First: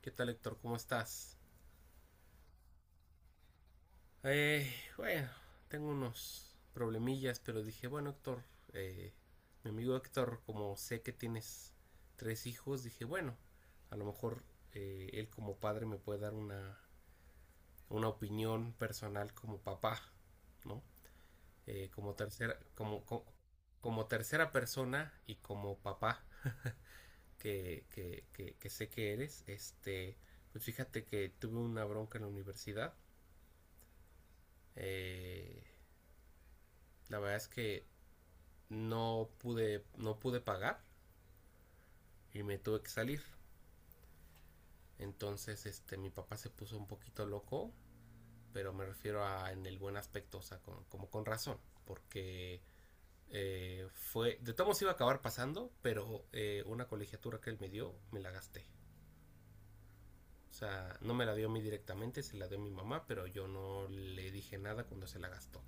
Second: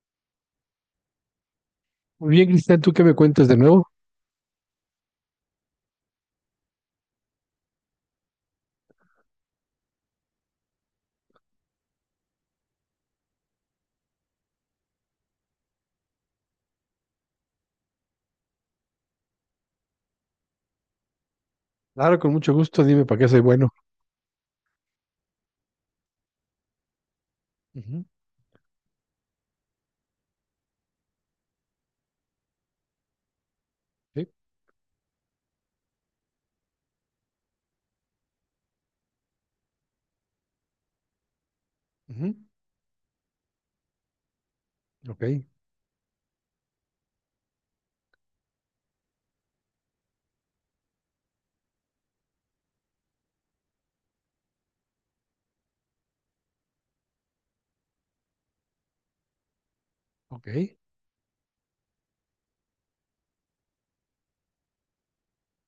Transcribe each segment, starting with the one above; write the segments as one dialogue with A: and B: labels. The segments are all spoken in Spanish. A: ¿Qué tal, Héctor? ¿Cómo estás?
B: Muy bien, Cristian, ¿tú qué me cuentas de nuevo?
A: Bueno, tengo unos problemillas, pero dije, bueno, Héctor, eh, mi amigo Héctor, como sé que tienes tres hijos, dije, bueno, a lo mejor él como padre me puede dar una opinión personal como papá, ¿no? Eh, como
B: Claro, con mucho
A: tercera,
B: gusto, dime
A: como,
B: para
A: co-
B: qué soy bueno.
A: como tercera persona y como papá que,
B: Ujú.
A: que, que, que sé que eres, este, pues fíjate que tuve una bronca en la universidad.
B: Sí,
A: eh, La verdad es que no pude pagar
B: ujú,
A: y me tuve que salir.
B: ok,
A: Entonces, este, mi papá se puso un poquito loco, pero me refiero a en el buen aspecto, o sea, como con razón, porque de todos modos iba a acabar pasando, pero una colegiatura que él me dio, me la gasté.
B: ok,
A: O sea, no me la dio a mí directamente, se la dio a mi mamá, pero yo no le dije nada cuando se la gastó.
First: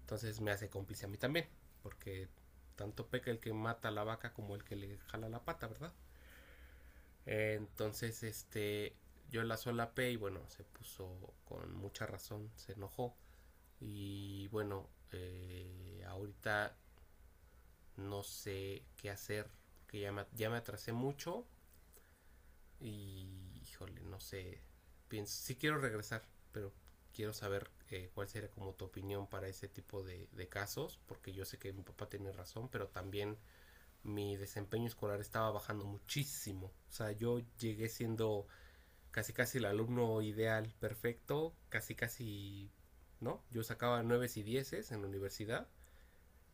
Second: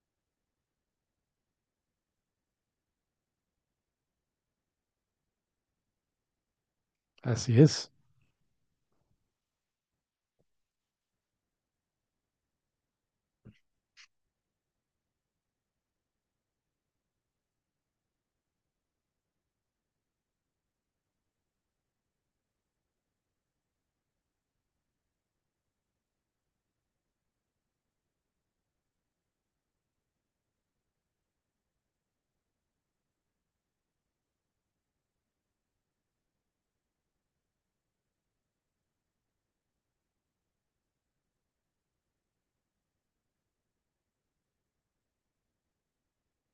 A: Entonces me hace cómplice a mí también, porque tanto peca el que mata a la vaca como el que le jala la pata, ¿verdad? Eh,
B: así es.
A: entonces, este, yo la solapé y bueno, se puso con mucha razón, se enojó. Y bueno, ahorita no sé qué hacer, porque ya me atrasé mucho y híjole, no sé, pienso, sí quiero regresar, pero quiero saber cuál sería como tu opinión para ese tipo de casos, porque yo sé que mi papá tenía razón, pero también mi desempeño escolar estaba bajando muchísimo. O sea, yo llegué siendo casi casi el alumno ideal, perfecto, casi casi, ¿no? Yo sacaba nueves y dieces en la universidad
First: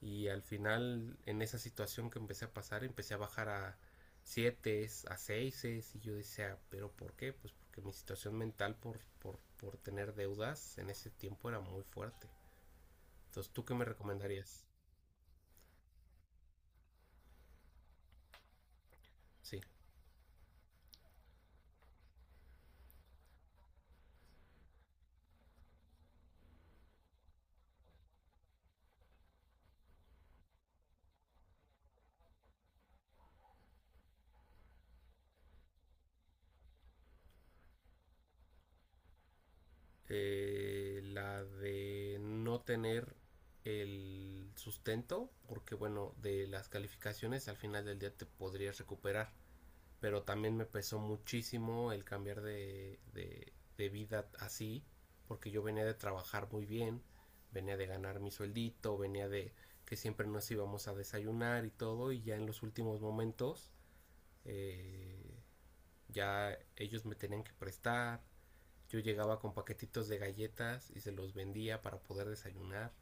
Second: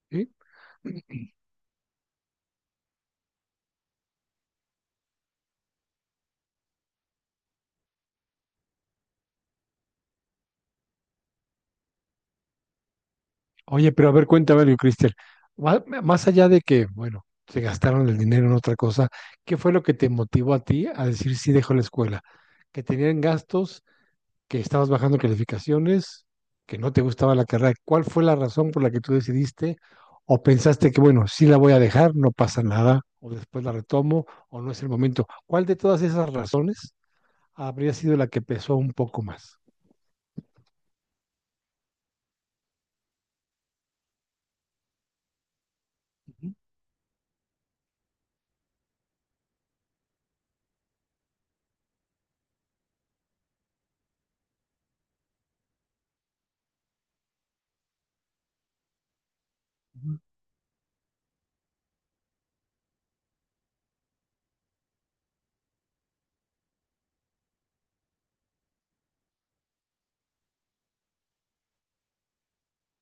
A: y
B: Sí.
A: al final en esa situación que empecé a pasar empecé a bajar a siete, a seises y yo decía, pero ¿por qué? Pues porque mi situación mental por tener deudas en ese tiempo era muy fuerte. Entonces, ¿tú qué me
B: Oye, pero a ver, cuéntame
A: recomendarías?
B: algo, Cristian. Más allá de que, bueno, se gastaron el dinero en otra cosa, ¿qué
A: Sí.
B: fue lo que te motivó a ti a decir sí dejo la escuela? ¿Que tenían gastos, que estabas bajando calificaciones, que no te gustaba la carrera? ¿Cuál fue la razón por la que tú decidiste? ¿O pensaste que, bueno, sí la voy a dejar, no pasa nada, o después la retomo, o no es el momento? ¿Cuál de todas esas razones habría sido la que pesó un poco más?
A: La de no tener el sustento, porque bueno, de
B: Ujú,
A: las calificaciones al final del día te podrías recuperar, pero también me pesó muchísimo el cambiar de vida así, porque yo venía de trabajar muy bien, venía de ganar mi sueldito, venía de que
B: ujú,
A: siempre nos íbamos a desayunar y todo, y ya en los últimos momentos eh, ya ellos me tenían que prestar, yo llegaba con paquetitos de galletas y se los vendía para poder desayunar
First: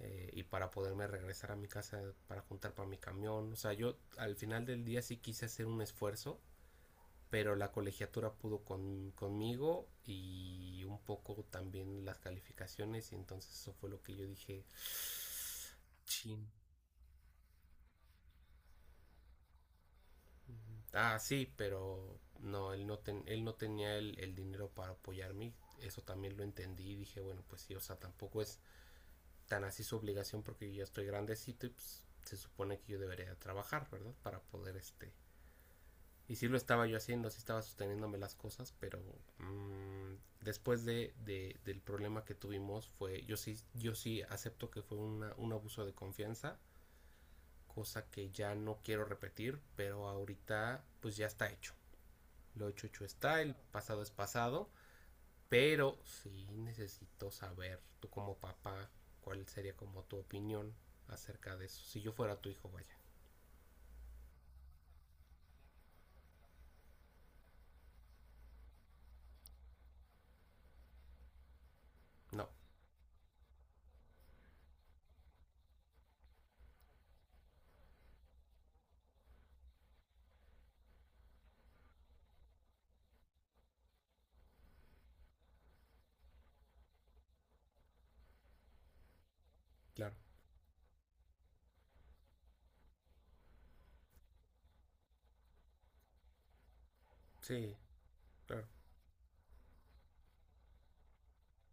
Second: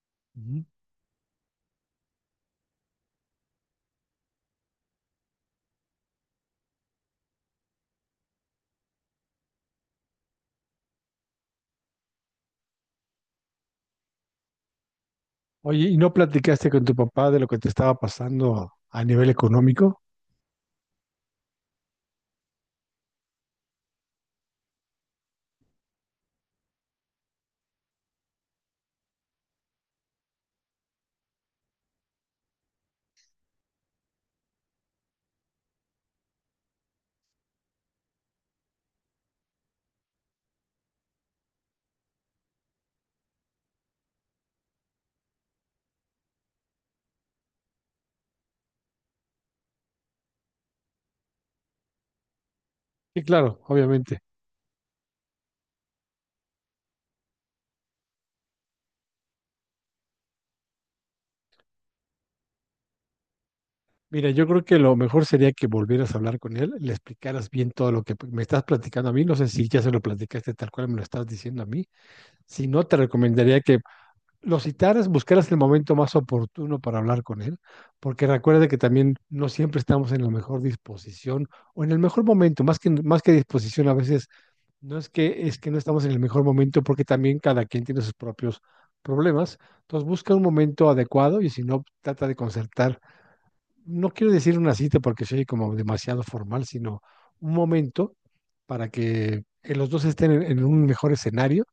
A: y
B: ujú.
A: para poderme regresar a mi casa para juntar para mi camión. O sea, yo al final del día sí quise hacer un esfuerzo, pero la colegiatura pudo conmigo y un poco también las calificaciones y entonces eso fue lo que yo dije,
B: Oye, ¿y no
A: chin.
B: platicaste con tu papá de lo que te estaba pasando a nivel económico?
A: Ah, sí, pero no, él no tenía el dinero para apoyarme. Eso también lo entendí y dije, bueno, pues sí, o sea, tampoco es tan así su obligación porque yo ya estoy grandecito y pues se supone que yo debería trabajar, ¿verdad? Para poder este... Y sí lo estaba yo haciendo, sí estaba sosteniéndome las cosas, pero después del problema que tuvimos yo sí acepto que fue un abuso de confianza, cosa que ya no quiero repetir, pero ahorita pues ya está hecho. Lo hecho, hecho
B: Sí,
A: está, el
B: claro,
A: pasado es
B: obviamente.
A: pasado, pero sí necesito saber, tú como papá, cuál sería como tu opinión acerca de eso. Si yo fuera tu hijo, vaya.
B: Mira, yo creo que lo mejor sería que volvieras a hablar con él, le explicaras bien todo lo que me estás platicando a mí. No sé si ya se lo platicaste tal cual me lo estás diciendo a mí.
A: No,
B: Si no, te recomendaría que lo citaras, buscaras el momento más oportuno para hablar con él, porque recuerda que también no siempre estamos en la mejor disposición o en el mejor momento, más que disposición, a veces. No es que, es que no estamos en el mejor momento porque también cada quien tiene sus propios problemas. Entonces
A: claro.
B: busca un momento adecuado y si no, trata de concertar. No quiero decir una cita porque soy como demasiado formal, sino un
A: Sí,
B: momento
A: claro,
B: para que los dos estén en un mejor escenario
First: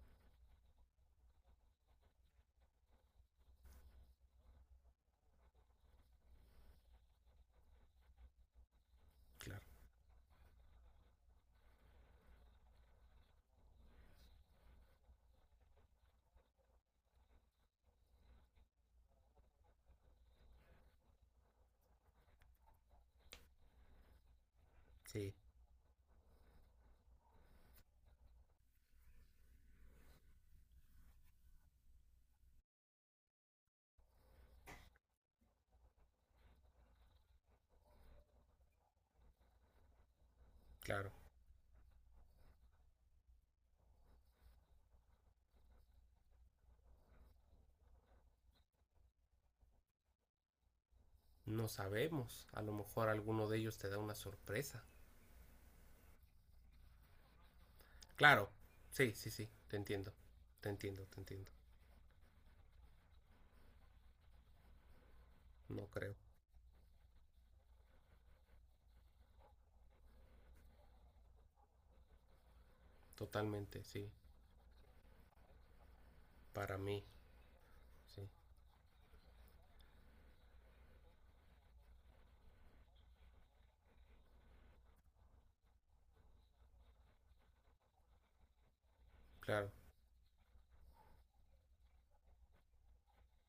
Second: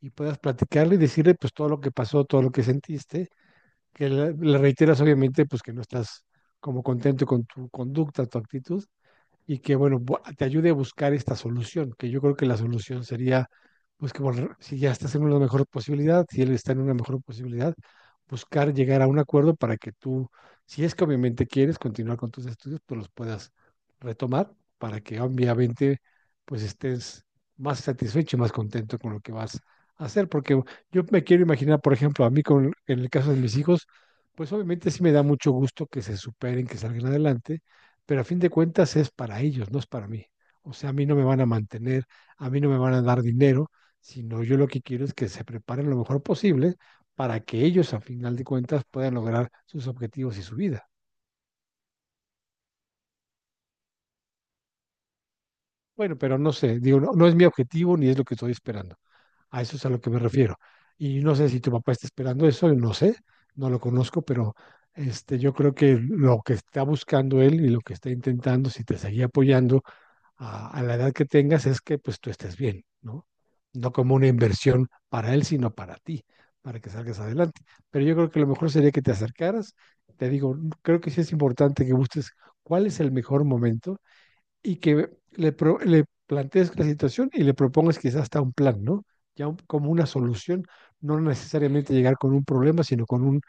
B: y puedas platicarle y decirle pues todo lo que pasó, todo lo que sentiste, que le reiteras obviamente pues que no estás como contento con tu conducta, tu actitud y
A: claro.
B: que, bueno, te ayude a buscar esta solución, que yo creo que la solución sería, pues que si ya estás en una mejor posibilidad, si él está en una mejor posibilidad, buscar llegar a un acuerdo para que tú, si es que obviamente quieres continuar con tus estudios, pues los puedas retomar para que
A: Sí,
B: obviamente pues estés más satisfecho y más contento con lo que vas a hacer, porque yo me quiero imaginar, por ejemplo, a mí en el caso de mis hijos, pues obviamente sí me da mucho gusto que se superen, que salgan adelante, pero a fin de cuentas es para ellos, no es para mí. O sea, a mí
A: claro.
B: no me van a mantener, a mí no me van a dar dinero, sino yo lo que quiero es que se preparen lo mejor posible para que ellos, a final de cuentas, puedan lograr sus objetivos y su vida.
A: No sabemos. A lo mejor alguno de ellos te da una sorpresa.
B: Bueno, pero no sé, digo, no, no es mi objetivo ni es lo que
A: Claro.
B: estoy esperando.
A: Sí, sí, sí.
B: A
A: Te
B: eso es a lo que
A: entiendo.
B: me refiero.
A: Te entiendo, te
B: Y no sé
A: entiendo.
B: si tu papá está esperando eso, no sé, no lo conozco, pero este, yo creo
A: No
B: que
A: creo.
B: lo que está buscando él y lo que está intentando, si te seguía apoyando a la edad que tengas es que pues tú estés bien, ¿no?
A: Totalmente,
B: No
A: sí.
B: como una inversión para él, sino para ti,
A: Para
B: para que
A: mí,
B: salgas adelante. Pero yo
A: sí.
B: creo que lo mejor sería que te acercaras. Te digo, creo que sí es importante que busques cuál es el mejor momento y que le plantees la situación y le propongas quizás hasta un plan, ¿no? Ya un,
A: Claro.
B: como una solución, no necesariamente llegar con un problema, sino con un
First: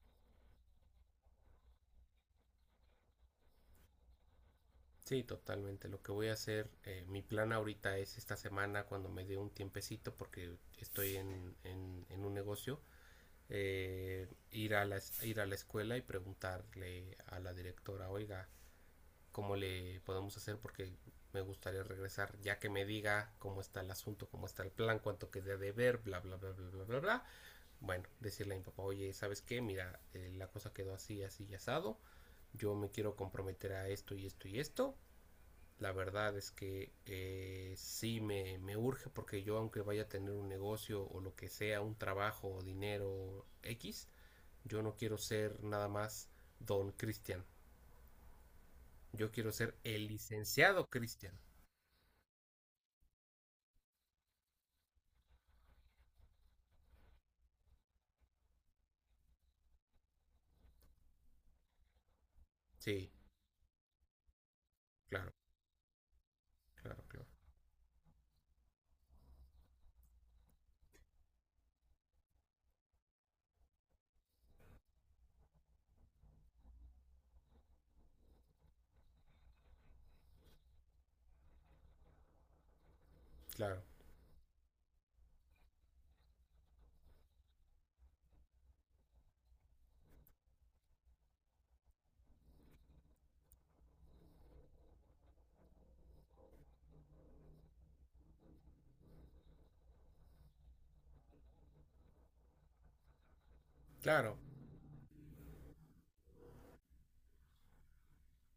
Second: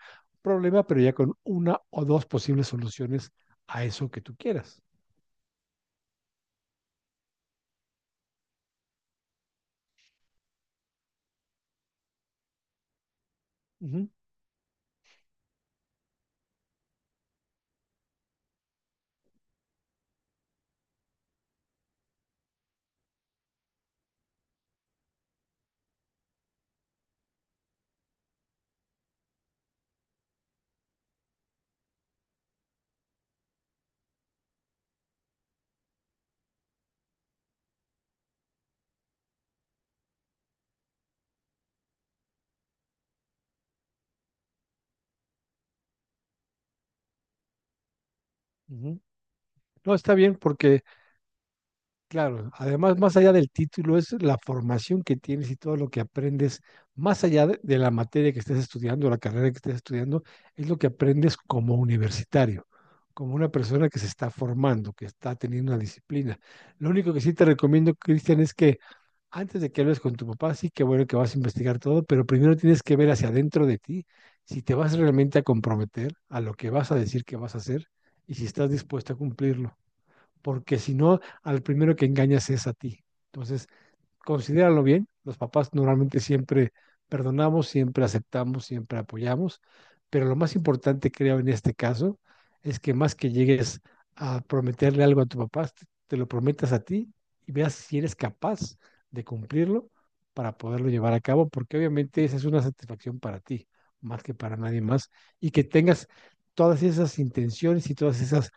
B: problema, pero ya con una o dos posibles soluciones a eso que tú quieras.
A: Sí, totalmente. Lo que voy a hacer, mi plan ahorita es esta semana cuando me dé un tiempecito porque estoy en un negocio,
B: Uh -huh,
A: ir a la escuela y preguntarle a la directora, oiga, ¿cómo le podemos hacer? Porque me gustaría regresar ya que me diga cómo está el asunto, cómo está el plan, cuánto queda de ver, bla, bla, bla, bla, bla, bla, bla. Bueno, decirle a mi papá, oye, ¿sabes qué? Mira, la cosa quedó así, así y asado. Yo me quiero comprometer a esto y esto y esto. La verdad es que sí me urge porque yo aunque vaya a tener un negocio o lo que sea, un trabajo o dinero X, yo no quiero ser nada más don Cristian.
B: uh -huh.
A: Yo quiero ser
B: No,
A: el
B: está bien porque
A: licenciado Cristian.
B: claro, además, más allá del título, es la formación que tienes y todo lo que aprendes, más allá de la materia que estés estudiando, la carrera que estés estudiando, es lo que aprendes como universitario,
A: Sí,
B: como una persona que se está formando, que
A: claro,
B: está teniendo una disciplina. Lo
A: claro,
B: único que
A: claro.
B: sí te recomiendo, Cristian, es que antes de que hables con tu papá, sí que bueno que vas a investigar todo, pero primero tienes que ver hacia adentro de ti si te vas realmente a comprometer a lo que vas a decir que vas a hacer y si estás dispuesto a cumplirlo porque si no, al primero que engañas es a ti. Entonces,
A: Claro,
B: considéralo bien. Los papás normalmente siempre perdonamos, siempre aceptamos, siempre apoyamos, pero lo más importante creo en este caso es que más que llegues a prometerle algo a tu papá, te lo prometas a ti y veas si eres capaz de cumplirlo para poderlo llevar a cabo, porque obviamente esa es una satisfacción para ti, más que
A: claro.
B: para nadie más, y que tengas todas esas intenciones y todas esas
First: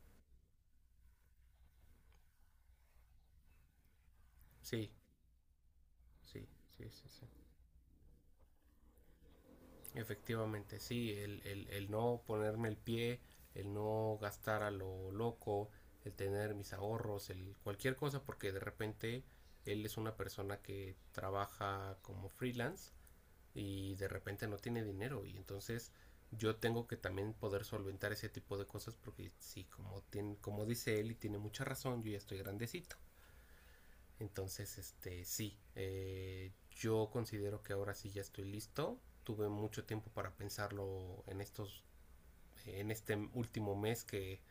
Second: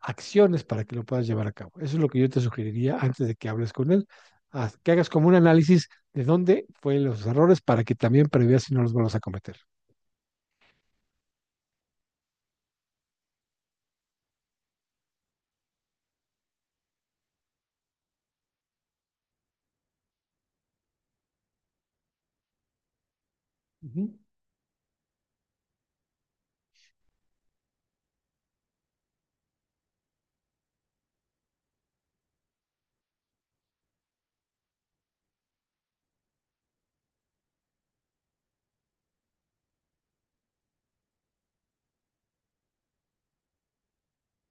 B: acciones para que lo puedas llevar a cabo. Eso es lo que yo te sugeriría antes de que hables con él,
A: Sí,
B: que hagas como un análisis de
A: sí,
B: dónde
A: sí,
B: fueron
A: sí, sí.
B: los errores para que también preveas si no los vuelvas a cometer.
A: Efectivamente, sí, el no ponerme el pie, el no gastar a lo loco, el tener mis ahorros, el cualquier cosa, porque de repente él es una persona que trabaja como freelance y de
B: Ujú,
A: repente no tiene dinero y entonces yo tengo que también poder solventar ese tipo de cosas porque sí, como dice él y tiene mucha razón, yo ya estoy grandecito. Entonces, este, sí, yo considero que ahora sí ya estoy listo. Tuve mucho tiempo para pensarlo en este último mes que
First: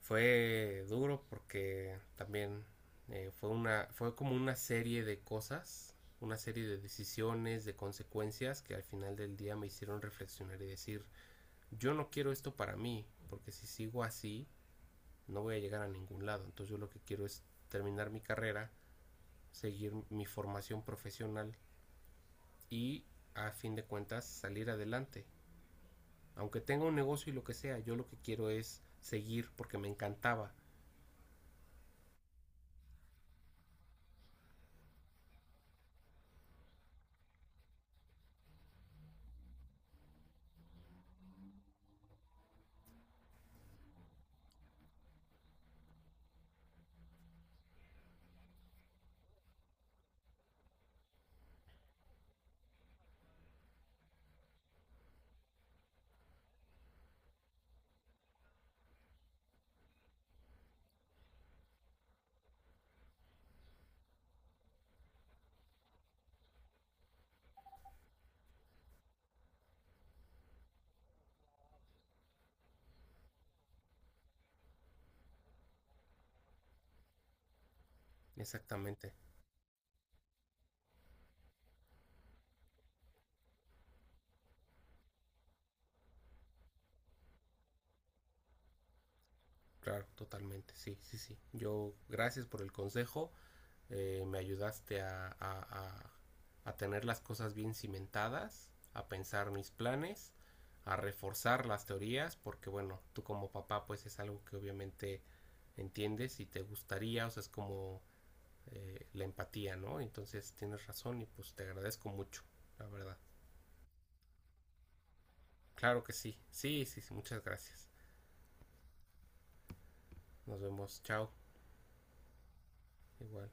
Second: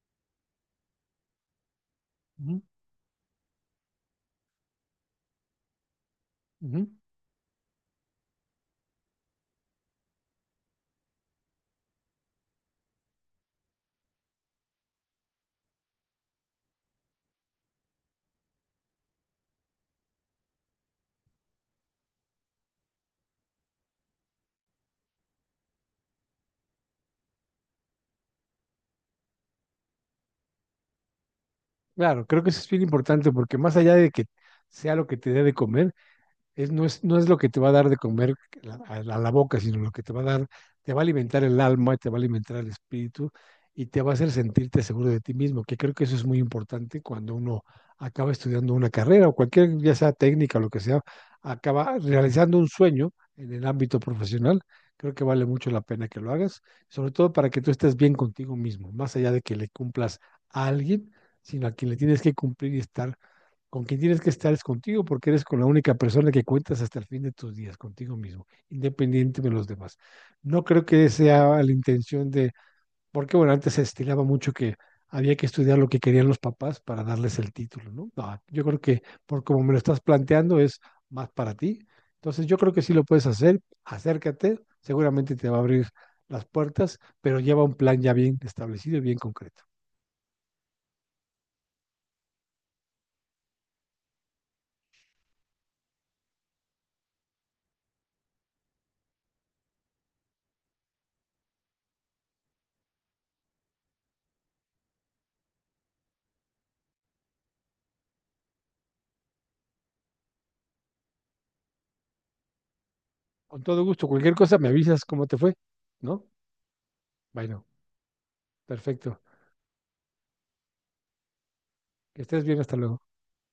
A: fue duro porque
B: ujú,
A: también fue como una serie de cosas, una serie de
B: ujú.
A: decisiones, de consecuencias que al final del día me hicieron reflexionar y decir, yo no quiero esto para mí, porque si sigo así no voy a llegar a ningún lado. Entonces yo lo que quiero es terminar mi carrera, seguir mi formación profesional y a fin de cuentas salir adelante. Aunque tenga un negocio y lo que sea, yo lo que quiero es seguir porque me encantaba.
B: Claro, creo que eso es bien importante porque más allá de que sea lo que te dé de comer, es, no es lo que te va a dar de comer a la boca, sino lo que te va a dar, te va a alimentar el alma, te va a alimentar el espíritu y te va a hacer sentirte seguro de ti mismo, que creo que eso es muy importante cuando uno acaba estudiando una carrera o cualquier, ya sea técnica o lo que sea, acaba realizando un sueño en el ámbito profesional. Creo que vale mucho la pena que lo hagas, sobre todo para que tú estés bien contigo mismo, más allá de que le cumplas a alguien, sino a quien le tienes que cumplir y estar con quien tienes que estar es contigo porque eres con la única persona que cuentas hasta el fin de tus días, contigo mismo, independiente de los demás. No creo que sea la intención de, porque bueno, antes se estilaba mucho que había que estudiar lo que querían los papás para darles el título, ¿no? No, yo creo que
A: Exactamente,
B: por como me lo estás planteando es más para ti. Entonces yo creo que sí lo puedes hacer, acércate, seguramente te va a abrir las puertas, pero lleva un plan ya bien establecido y bien concreto.
A: claro, totalmente, sí, sí, sí. Yo, gracias por el consejo, me ayudaste a tener las cosas bien cimentadas, a pensar mis planes, a reforzar las teorías, porque bueno, tú como papá pues es algo que obviamente entiendes y te gustaría, o sea, es como la empatía, ¿no? Entonces tienes razón y pues te agradezco mucho, la verdad.
B: Con todo gusto, cualquier cosa me avisas cómo te fue,
A: Claro que
B: ¿no?
A: sí, sí, sí, sí, muchas
B: Bueno.
A: gracias.
B: Perfecto.
A: Nos vemos, chao,
B: Que estés bien, hasta luego.
A: igual.